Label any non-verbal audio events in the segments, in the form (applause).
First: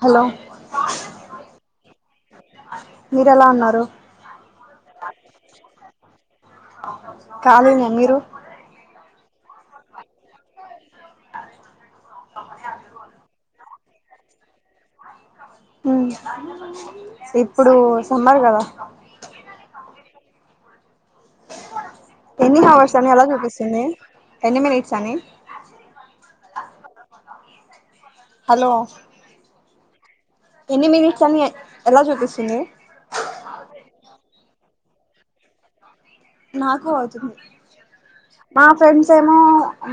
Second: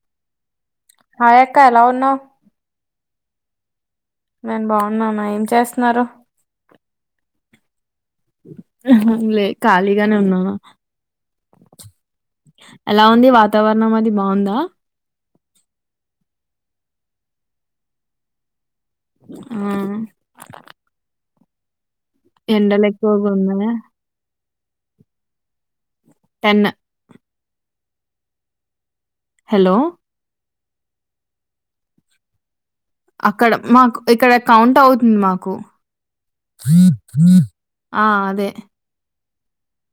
Hello hi అక్క ఎలా ఉన్నావ్ మీర ఎలా ఉన్నారు నేను బాగున్నాను ఏం చేస్తున్నారు కాలనీ అ మీరు ఆహా లే ఖాళీగానే ఉన్నానా ఎలా ఉంది వాతావరణం అది బాగుందా ఇప్పుడు సమ్మర్ కదా అ ఎన్ని హవర్స్ అని అలా ఉన్నాయా చూపిస్తుంది ఎన్ని మనిట్స్ అని తెన్ హలో హలో ఎన్ని మినిట్స్ అని ఎలా చూపిస్తుంది అక్కడ మాకు ఇక్కడ కౌంట్ అవుతుంది మాకు నాకు అవుతుంది ఆ అదే మా ఫ్రెండ్స్ ఏమో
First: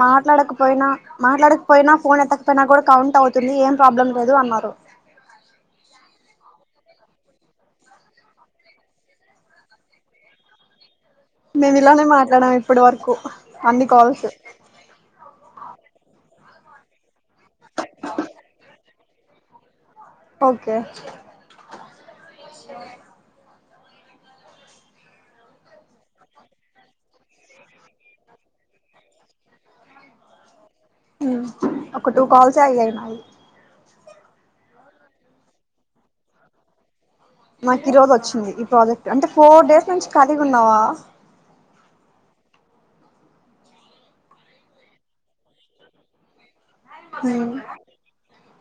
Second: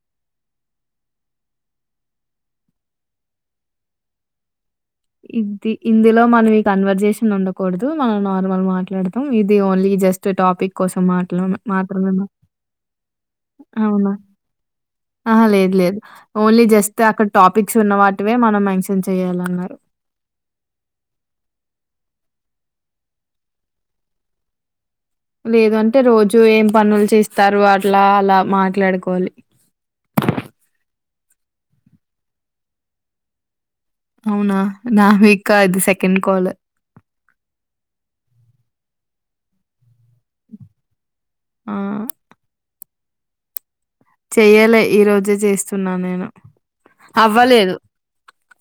మాట్లాడకపోయినా మాట్లాడకపోయినా ఫోన్ ఎత్తకపోయినా కూడా కౌంట్ అవుతుంది ఏం ప్రాబ్లం లేదు అన్నారు ఇది ఇందులో మనం ఈ కన్వర్జేషన్ ఉండకూడదు మనం నార్మల్ మాట్లాడతాం ఇది ఓన్లీ జస్ట్ టాపిక్ కోసం మాట మేము ఇలానే మాత్రమేన మాట్లాడాం ఇప్పటి వరకు అన్ని అవునా కాల్స్ ఆహా లేదు లేదు ఓన్లీ జస్ట్ అక్కడ టాపిక్స్ ఉన్న వాటివే మనం మెన్షన్ చెయాలన్నారు ఓకే లేదుంటే రోజు ఏం పనులు చేస్తారు అట్లా అలా మాట్లాడుకోవాలి ఉ ఒక టూ కాల్స్ అయయి మావి అవునా నావీకా ఇది సెకండ్ కాల్ నాకు ఈ రోజు వచ్చింది ఈ ప్రాజెక్ట్ అంటే ఫోర్ డేస్ నుంచి కాలిగా ఉన్నావా ఆ చెయ్యాలి ఈ రోజే చేస్తున్నాను నేను అవ్వలేదు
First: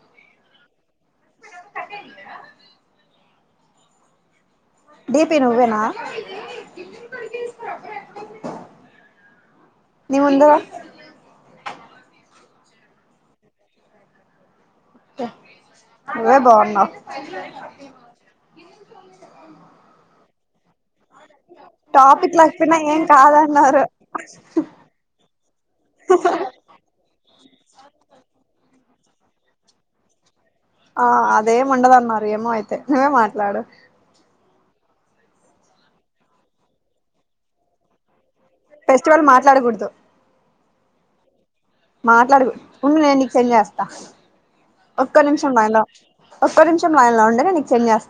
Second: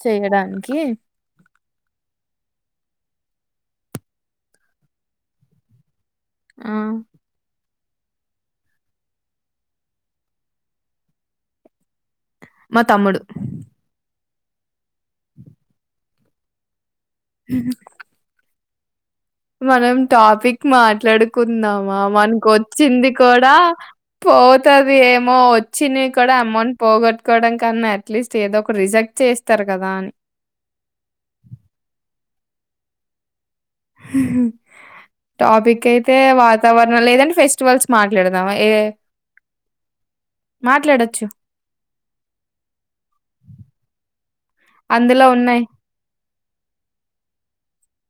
చేయడానికి క (unintelligible) డిపి నువ్వేనా ఆ నిముందర మా తమ్ముడు నువ్వే బాగున్నావ్ (inaudible) ఏల్ మనం టాపిక్ మాట్లాడుకుందామా టాపిక్ మనకు లేకపోయినా ఏం వచ్చింది కూడా కాదన్నారు పోతది ఏమో వచ్చింది కూడా అమౌంట్ పోగొట్టుకోవడం కన్నా అట్లీస్ట్ ఏదో ఒక రిజెక్ట్ చేస్తారు కదా అని ఆ అదేమి ఉండదు అన్నారు ఏమో అయితే నువ్వే మాట్లాడు టాపిక్ అయితే వాతావరణం లేదంటే ఫెస్టివల్స్ మాట్లాడదం ఫెస్టివల్ మాట్లాడకూడదు మాట్లాడొచ్చు మాట్లాడుకూడదు ఉండు నేను నీకు సెండ్ చేస్తా అందులో ఒక్క ఉన్నాయి. నిమిషంలైన్లో ఒక్క నిమిషంలైన్లో ఉండే నీకు నేను సెండ్ చేస్